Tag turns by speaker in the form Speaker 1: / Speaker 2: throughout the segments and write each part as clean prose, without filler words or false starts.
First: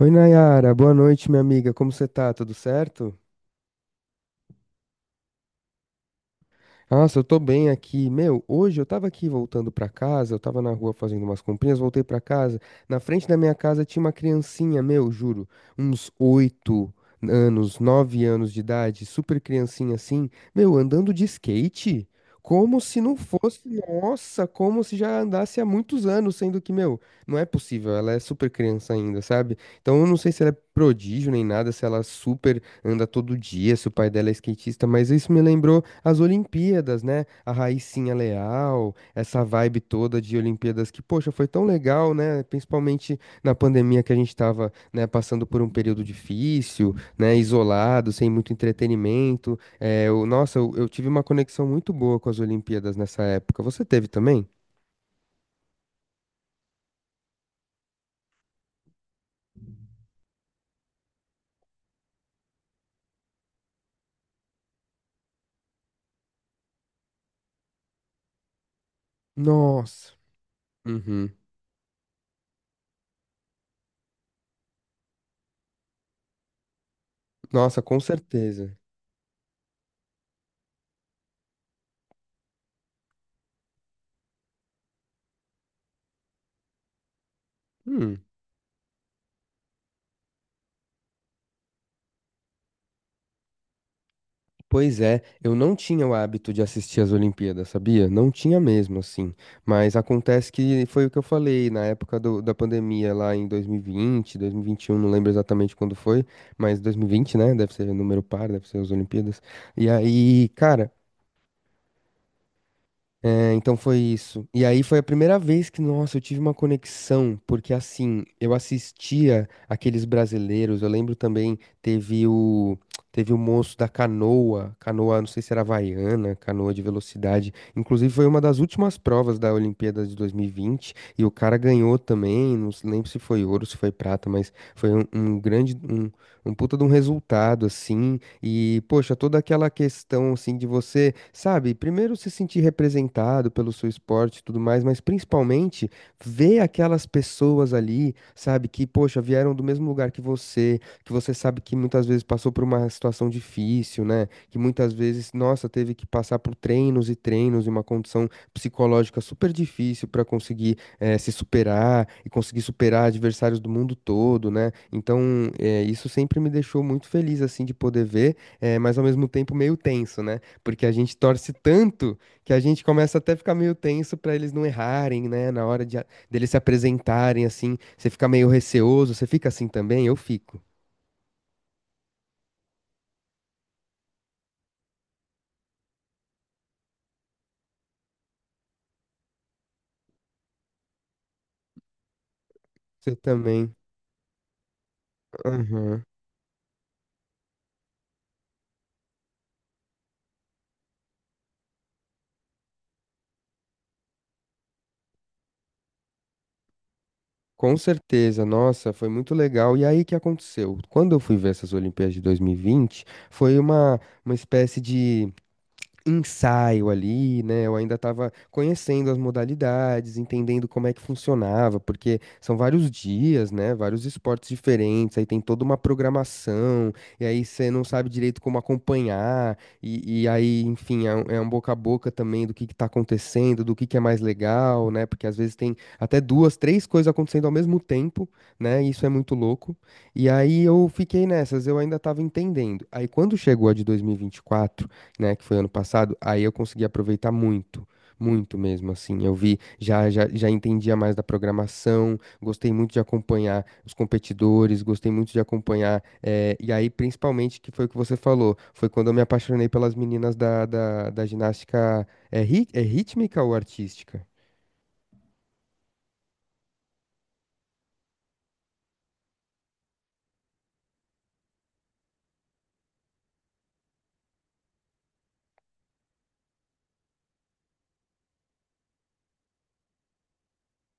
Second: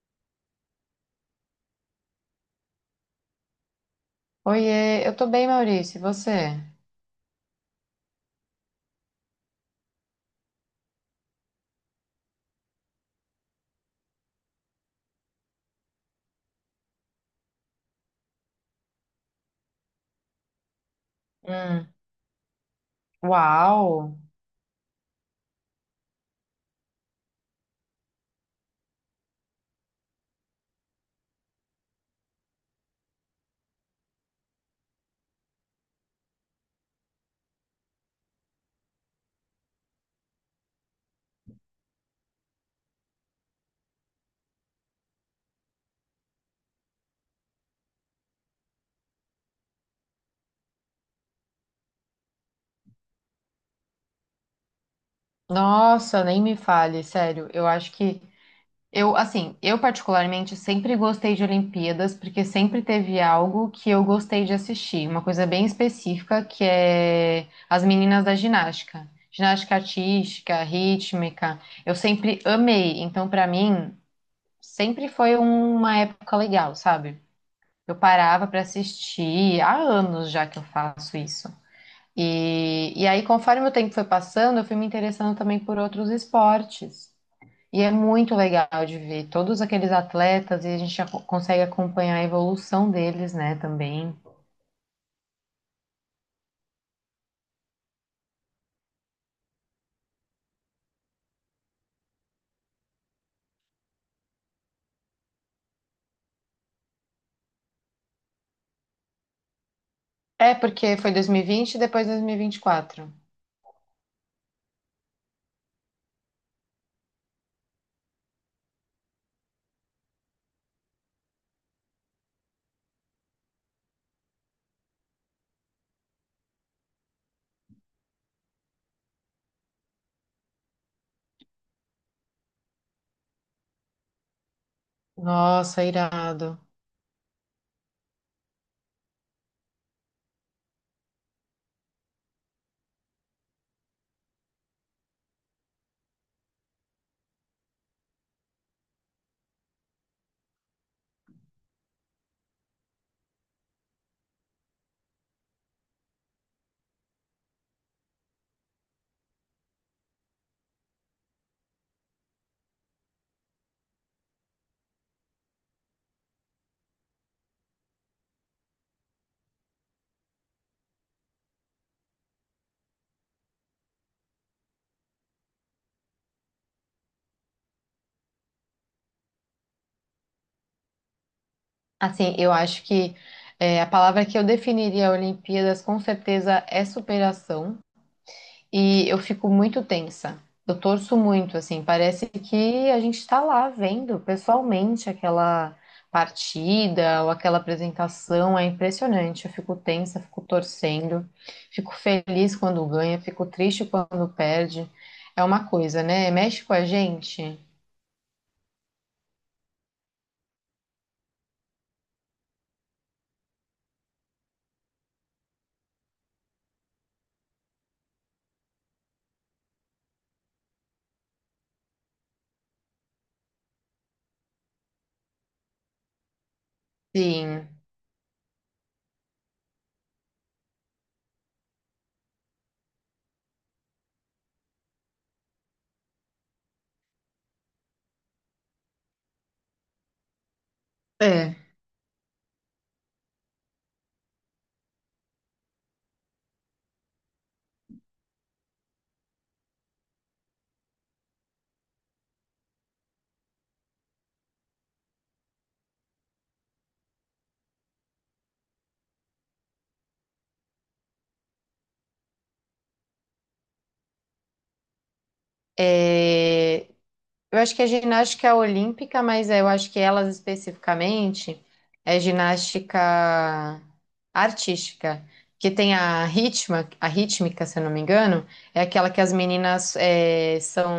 Speaker 1: Oi, Nayara, boa noite, minha amiga. Como você tá? Tudo certo?
Speaker 2: Oiê, eu tô bem, Maurício, e você?
Speaker 1: Nossa, eu tô bem aqui. Meu, hoje eu tava aqui voltando pra casa, eu tava na rua fazendo umas comprinhas, voltei pra casa. Na frente da minha casa tinha uma criancinha, meu, juro, uns oito anos, nove anos de idade, super criancinha assim, meu, andando de
Speaker 2: Hum.
Speaker 1: skate. Como se não fosse,
Speaker 2: Uau!
Speaker 1: nossa, como se já andasse há muitos anos, sendo que, meu, não é possível, ela é super criança ainda, sabe? Então eu não sei se ela é prodígio nem nada, se ela é super anda todo dia, se o pai dela é skatista, mas isso me lembrou as Olimpíadas, né? A Raicinha Leal, essa vibe toda de Olimpíadas que, poxa, foi tão legal, né? Principalmente na pandemia que a gente tava, né, passando por um período difícil, né, isolado, sem muito entretenimento. É, nossa, eu tive uma conexão muito boa com as Olimpíadas nessa época. Você teve também?
Speaker 2: Nossa, nem me fale, sério. Eu acho que eu particularmente sempre gostei de Olimpíadas porque sempre teve algo que eu gostei de assistir, uma coisa bem específica que é as meninas da ginástica
Speaker 1: Nossa.
Speaker 2: artística,
Speaker 1: Uhum.
Speaker 2: rítmica. Eu sempre amei, então pra mim sempre foi uma época legal, sabe?
Speaker 1: Nossa,
Speaker 2: Eu
Speaker 1: com
Speaker 2: parava pra
Speaker 1: certeza.
Speaker 2: assistir há anos já que eu faço isso. E aí, conforme o tempo foi passando, eu fui me interessando também por outros esportes. E é
Speaker 1: Hum.
Speaker 2: muito legal de ver todos aqueles atletas e a gente consegue acompanhar a evolução deles, né, também.
Speaker 1: Pois é, eu não tinha o hábito de assistir as Olimpíadas, sabia? Não tinha mesmo, assim. Mas acontece que foi o que eu falei na época da pandemia, lá em 2020, 2021, não lembro exatamente quando foi, mas 2020, né? Deve ser número par, deve ser as Olimpíadas. E aí,
Speaker 2: É,
Speaker 1: cara,
Speaker 2: porque foi 2020 e vinte e depois 2024.
Speaker 1: é, então foi isso. E aí foi a primeira vez que, nossa, eu tive uma conexão, porque assim, eu assistia aqueles brasileiros, eu lembro também, teve o moço da canoa, canoa, não sei se era havaiana, canoa de velocidade. Inclusive foi uma das últimas provas da Olimpíada de 2020 e vinte, e o cara ganhou também, não lembro se foi ouro, se foi prata, mas foi um grande
Speaker 2: Nossa,
Speaker 1: um
Speaker 2: irado.
Speaker 1: puta de um resultado assim. E, poxa, toda aquela questão, assim, de você, sabe, primeiro se sentir representado pelo seu esporte e tudo mais, mas principalmente ver aquelas pessoas ali, sabe, que, poxa, vieram do mesmo lugar que você sabe que muitas vezes passou por uma situação difícil, né? Que muitas vezes, nossa, teve que passar por treinos e treinos e uma condição psicológica super difícil para conseguir se superar e conseguir superar adversários do mundo todo, né? Então, isso sempre me deixou muito feliz, assim, de poder ver, mas ao mesmo tempo meio tenso, né? Porque a gente torce tanto que a gente começa até a ficar meio tenso para eles não errarem, né? Na hora de, deles se apresentarem, assim, você fica meio receoso, você fica assim também? Eu fico.
Speaker 2: Assim, eu acho que é, a palavra que eu definiria a Olimpíadas com certeza é superação. E eu fico muito tensa. Eu torço muito, assim, parece que a
Speaker 1: Você
Speaker 2: gente está lá
Speaker 1: também.
Speaker 2: vendo pessoalmente aquela
Speaker 1: Aham.
Speaker 2: partida ou aquela apresentação, é impressionante. Eu fico tensa, fico torcendo, fico feliz quando ganha, fico triste quando perde. É uma coisa, né? Mexe com a gente.
Speaker 1: Com certeza, nossa, foi muito legal. E aí, o que aconteceu? Quando eu fui ver essas Olimpíadas de 2020, foi uma espécie de ensaio ali, né? Eu ainda estava conhecendo as modalidades, entendendo como é que funcionava, porque são vários dias, né? Vários esportes diferentes, aí tem toda uma programação, e aí
Speaker 2: Sim.
Speaker 1: você não sabe direito como acompanhar, e aí, enfim, é um boca a boca também do que tá acontecendo, do que é mais legal, né? Porque às vezes tem até duas, três coisas acontecendo ao mesmo tempo, né? Isso é muito louco. E aí eu fiquei
Speaker 2: É.
Speaker 1: nessas, eu ainda estava entendendo. Aí quando chegou a de 2024, né, que foi ano passado, aí eu consegui aproveitar muito, muito mesmo, assim. Eu vi, já entendia mais da programação, gostei muito de acompanhar os competidores, gostei muito de acompanhar, e aí, principalmente, que foi o que você falou, foi quando eu me apaixonei pelas meninas da ginástica, é, é rítmica ou artística?
Speaker 2: É, eu acho que a ginástica é olímpica, mas eu acho que elas especificamente é ginástica artística, que tem a ritma, a rítmica, se eu não me engano, é aquela que as meninas são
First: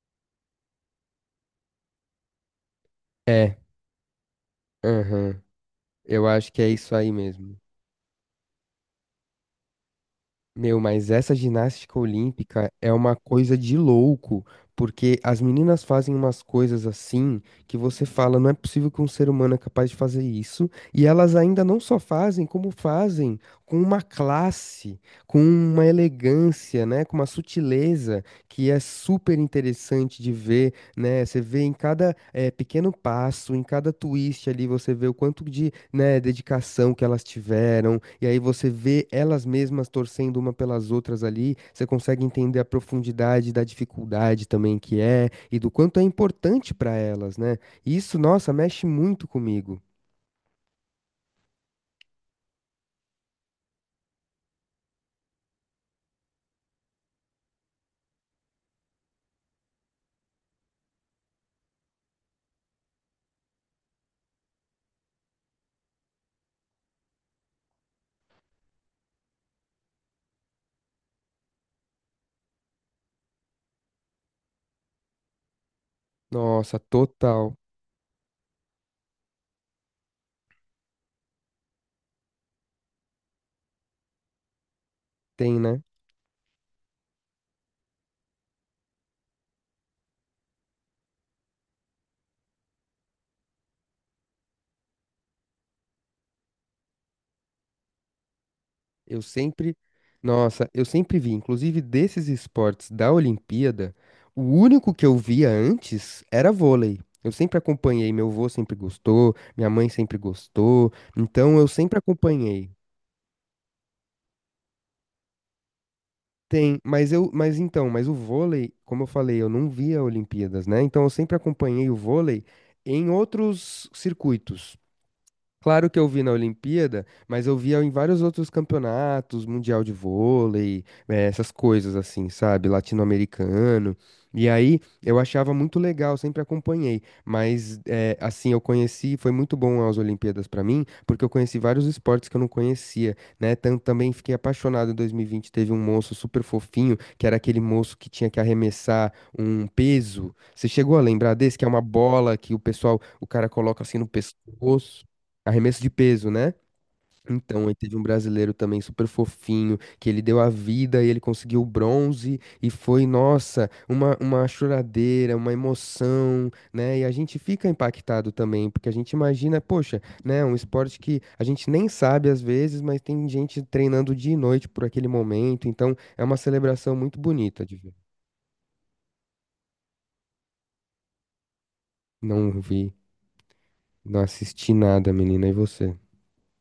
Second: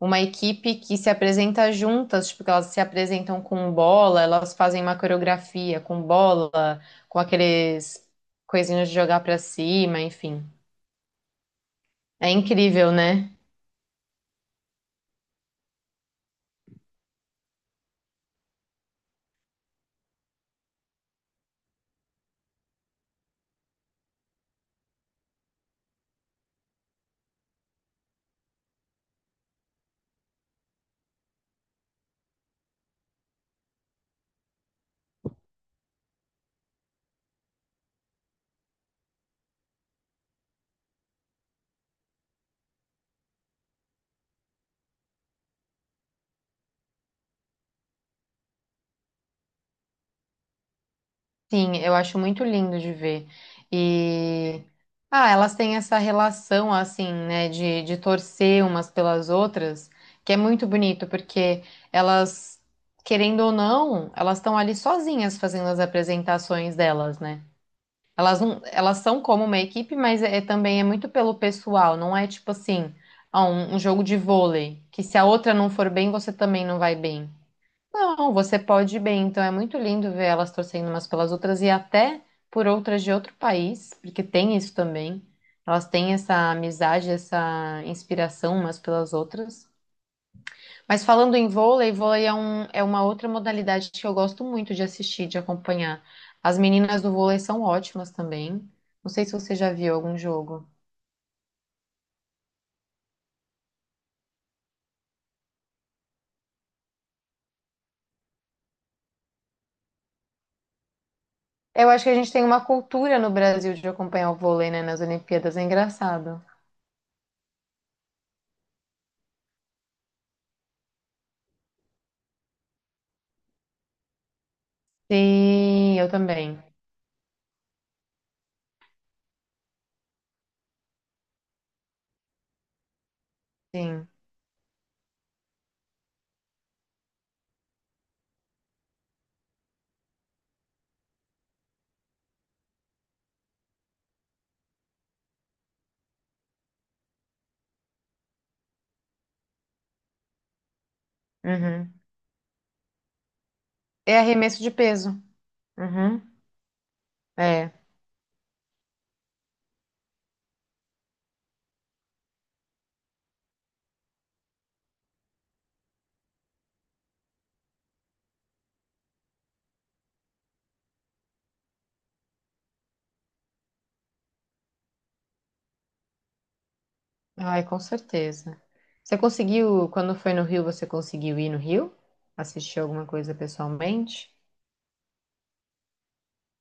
Speaker 2: uma equipe que se apresenta juntas, tipo, que elas se apresentam
Speaker 1: É,
Speaker 2: com bola, elas fazem uma
Speaker 1: aham,
Speaker 2: coreografia com
Speaker 1: eu acho que é
Speaker 2: bola,
Speaker 1: isso aí
Speaker 2: com
Speaker 1: mesmo.
Speaker 2: aqueles coisinhos de jogar pra cima, enfim.
Speaker 1: Meu, mas essa ginástica
Speaker 2: É
Speaker 1: olímpica
Speaker 2: incrível,
Speaker 1: é uma
Speaker 2: né?
Speaker 1: coisa de louco, porque as meninas fazem umas coisas assim que você fala, não é possível que um ser humano é capaz de fazer isso, e elas ainda não só fazem, como fazem com uma classe, com uma elegância, né, com uma sutileza que é super interessante de ver, né? Você vê em cada pequeno passo, em cada twist ali, você vê o quanto de, né, dedicação que elas tiveram, e aí você vê elas mesmas torcendo uma pelas outras ali, você consegue entender a profundidade da dificuldade também que é, e do quanto é importante para elas, né? Isso, nossa, mexe muito comigo.
Speaker 2: Sim, eu acho muito lindo de ver. E ah, elas têm essa relação assim, né, de torcer umas pelas outras, que é muito bonito, porque elas, querendo ou não, elas estão ali sozinhas fazendo as apresentações delas, né? Elas não, elas são como uma equipe, mas é também é muito pelo pessoal, não é tipo assim, ah, um jogo de vôlei, que se a outra não for bem, você também
Speaker 1: Nossa,
Speaker 2: não vai bem.
Speaker 1: total.
Speaker 2: Não, você pode ir bem. Então é muito lindo ver elas torcendo umas pelas outras e até por outras de outro país, porque tem isso também.
Speaker 1: Tem, né?
Speaker 2: Elas têm essa amizade, essa inspiração umas pelas outras. Mas falando em vôlei, é uma outra modalidade que eu gosto muito de assistir, de acompanhar. As meninas do vôlei são ótimas também. Não
Speaker 1: Eu
Speaker 2: sei se você já
Speaker 1: sempre,
Speaker 2: viu algum
Speaker 1: nossa,
Speaker 2: jogo.
Speaker 1: eu sempre vi, inclusive desses esportes da Olimpíada, o único que eu via antes era vôlei. Eu sempre acompanhei, meu avô sempre gostou, minha mãe sempre gostou, então eu
Speaker 2: Eu
Speaker 1: sempre
Speaker 2: acho que a gente tem uma
Speaker 1: acompanhei.
Speaker 2: cultura no Brasil de acompanhar o vôlei, né, nas Olimpíadas. É engraçado.
Speaker 1: Tem, mas o vôlei, como eu falei, eu não via Olimpíadas, né? Então eu sempre acompanhei o vôlei em outros circuitos. Claro que
Speaker 2: Sim,
Speaker 1: eu
Speaker 2: eu
Speaker 1: vi na
Speaker 2: também.
Speaker 1: Olimpíada, mas eu via em vários outros campeonatos, Mundial de Vôlei, essas coisas assim, sabe? Latino-americano.
Speaker 2: Sim.
Speaker 1: E aí eu achava muito legal, sempre acompanhei. Mas assim, eu conheci, foi muito bom as Olimpíadas pra mim, porque eu conheci vários esportes que eu não conhecia, né? Também fiquei apaixonado em 2020, teve um moço super fofinho, que era aquele moço que tinha que arremessar um peso. Você chegou a lembrar desse, que é uma
Speaker 2: Uhum.
Speaker 1: bola que o pessoal, o cara coloca assim no
Speaker 2: É arremesso de
Speaker 1: pescoço?
Speaker 2: peso.
Speaker 1: Arremesso de
Speaker 2: Uhum.
Speaker 1: peso, né? Então,
Speaker 2: É.
Speaker 1: aí teve um brasileiro também super fofinho, que ele deu a vida e ele conseguiu o bronze, e foi, nossa, uma choradeira, uma emoção, né? E a gente fica impactado também, porque a gente imagina, poxa, né? Um esporte que a gente nem sabe às vezes, mas tem gente treinando dia e noite por aquele momento, então é uma celebração muito bonita
Speaker 2: Ai,
Speaker 1: de
Speaker 2: com
Speaker 1: ver.
Speaker 2: certeza. Você conseguiu, quando foi no Rio, você conseguiu ir no Rio?
Speaker 1: Não
Speaker 2: Assistir
Speaker 1: vi,
Speaker 2: alguma coisa
Speaker 1: não
Speaker 2: pessoalmente?
Speaker 1: assisti nada, menina, e você?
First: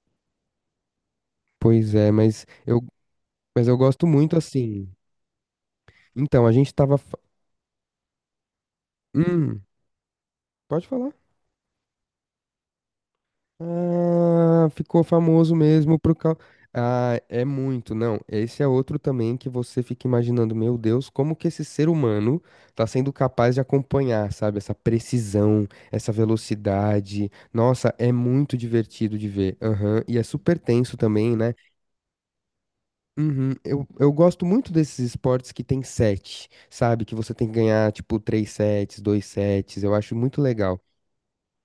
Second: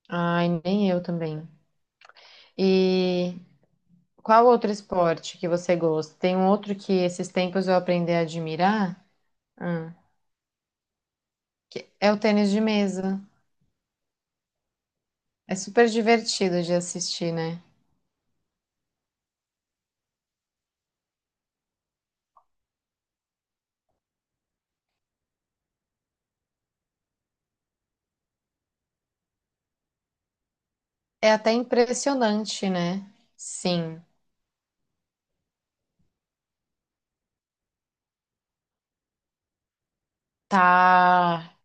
Speaker 2: Ai, nem eu também.
Speaker 1: Pois é, mas eu,
Speaker 2: E
Speaker 1: mas eu gosto muito
Speaker 2: qual outro
Speaker 1: assim.
Speaker 2: esporte que você gosta? Tem
Speaker 1: Então,
Speaker 2: um
Speaker 1: a gente
Speaker 2: outro que
Speaker 1: tava.
Speaker 2: esses tempos eu aprendi a admirar.
Speaker 1: Hum,
Speaker 2: Ah,
Speaker 1: pode falar.
Speaker 2: é o tênis de mesa.
Speaker 1: Ah, ficou
Speaker 2: É
Speaker 1: famoso
Speaker 2: super
Speaker 1: mesmo pro cal...
Speaker 2: divertido de
Speaker 1: Ah,
Speaker 2: assistir,
Speaker 1: é
Speaker 2: né?
Speaker 1: muito, não. Esse é outro também que você fica imaginando, meu Deus, como que esse ser humano tá sendo capaz de acompanhar, sabe? Essa precisão, essa velocidade. Nossa, é muito divertido de ver. Aham. E é super tenso
Speaker 2: É
Speaker 1: também,
Speaker 2: até
Speaker 1: né?
Speaker 2: impressionante, né?
Speaker 1: Uhum. Eu,
Speaker 2: Sim.
Speaker 1: eu gosto muito desses esportes que tem sete, sabe? Que você tem que ganhar, tipo, três sets, dois sets. Eu acho muito legal.
Speaker 2: Tá.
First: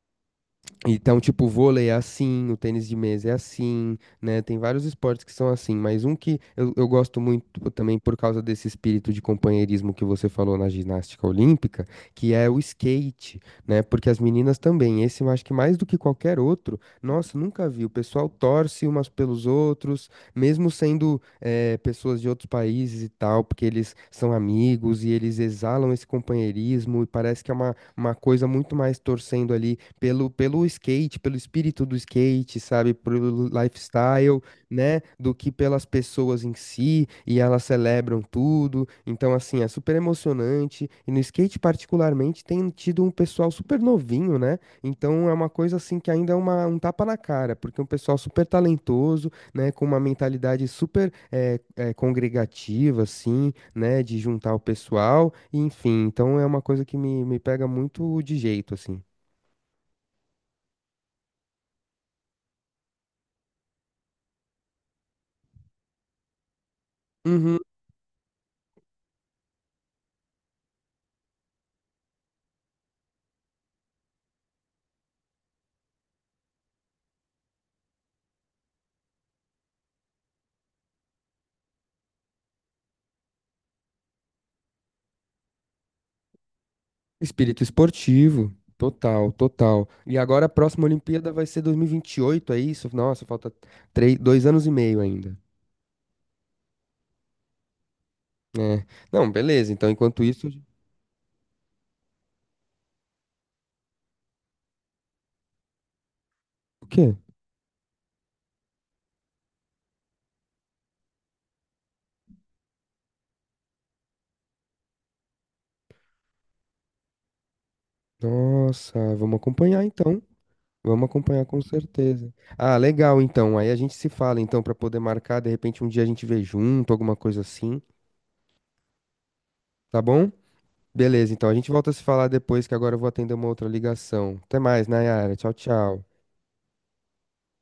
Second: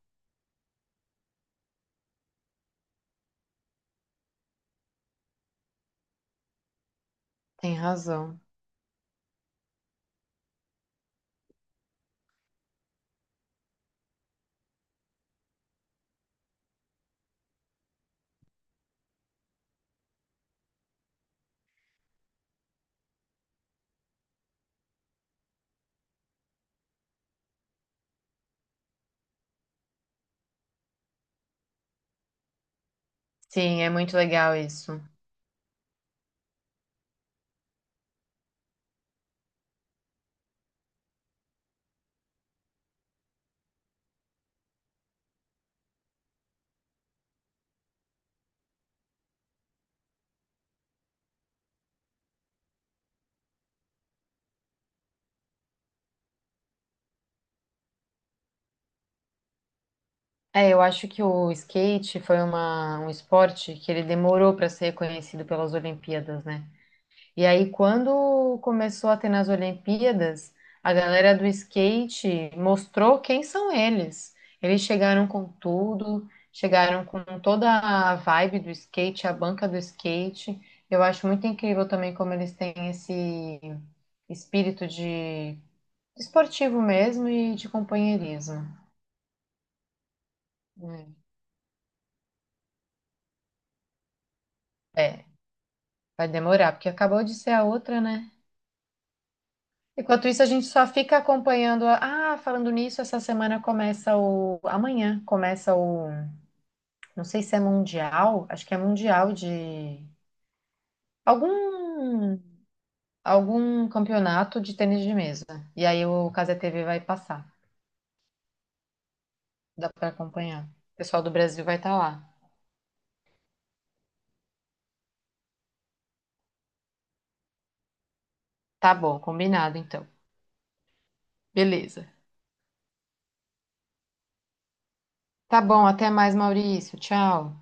Speaker 1: Então, tipo, o vôlei é assim, o tênis de mesa é assim, né? Tem vários esportes que são assim, mas um que eu gosto muito
Speaker 2: Tem
Speaker 1: também por
Speaker 2: razão.
Speaker 1: causa desse espírito de companheirismo que você falou na ginástica olímpica, que é o skate, né? Porque as meninas também, esse eu acho que mais do que qualquer outro, nossa, nunca vi. O pessoal torce umas pelos outros, mesmo sendo pessoas de outros países e tal, porque eles são amigos e eles exalam esse companheirismo e parece que é uma coisa muito mais torcendo ali pelo skate, pelo espírito do skate, sabe, pelo
Speaker 2: Sim, é muito
Speaker 1: lifestyle,
Speaker 2: legal
Speaker 1: né,
Speaker 2: isso.
Speaker 1: do que pelas pessoas em si, e elas celebram tudo. Então, assim, é super emocionante. E no skate, particularmente, tem tido um pessoal super novinho, né? Então, é uma coisa, assim, que ainda é uma, um tapa na cara, porque é um pessoal super talentoso, né, com uma mentalidade super congregativa, assim, né, de juntar o pessoal, enfim. Então, é uma coisa que me pega muito de jeito, assim.
Speaker 2: É, eu acho que o skate foi um esporte que ele demorou para ser reconhecido pelas Olimpíadas, né? E
Speaker 1: Uhum.
Speaker 2: aí, quando começou a ter nas Olimpíadas, a galera do skate mostrou quem são eles. Eles chegaram com tudo, chegaram com toda a vibe do skate, a banca do skate. Eu acho muito incrível também como eles têm esse espírito de esportivo mesmo e
Speaker 1: Espírito
Speaker 2: de
Speaker 1: esportivo,
Speaker 2: companheirismo.
Speaker 1: total, total. E agora a próxima
Speaker 2: Né?
Speaker 1: Olimpíada vai ser 2028, é isso? Nossa, falta três, dois anos e meio
Speaker 2: É.
Speaker 1: ainda.
Speaker 2: Vai demorar, porque acabou de ser a outra, né?
Speaker 1: É. Não, beleza. Então, enquanto
Speaker 2: Enquanto isso, a
Speaker 1: isso,
Speaker 2: gente só fica acompanhando. Ah, falando nisso, essa semana começa o. Amanhã começa o.
Speaker 1: o quê?
Speaker 2: Não sei se é mundial, acho que é mundial de. Algum. Algum campeonato de tênis de mesa. E aí o Cazé TV vai passar.
Speaker 1: Nossa, vamos acompanhar
Speaker 2: Dá pra
Speaker 1: então.
Speaker 2: acompanhar. O
Speaker 1: Vamos
Speaker 2: pessoal do
Speaker 1: acompanhar com
Speaker 2: Brasil vai estar lá.
Speaker 1: certeza. Ah, legal então. Aí a gente se fala então para poder marcar, de repente um dia a gente vê junto, alguma coisa assim,
Speaker 2: Tá bom, combinado
Speaker 1: tá
Speaker 2: então.
Speaker 1: bom? Beleza, então a gente volta a se
Speaker 2: Beleza.
Speaker 1: falar depois que agora eu vou atender uma outra ligação. Até mais, Nayara. Tchau,
Speaker 2: Tá bom,
Speaker 1: tchau.
Speaker 2: até mais, Maurício. Tchau.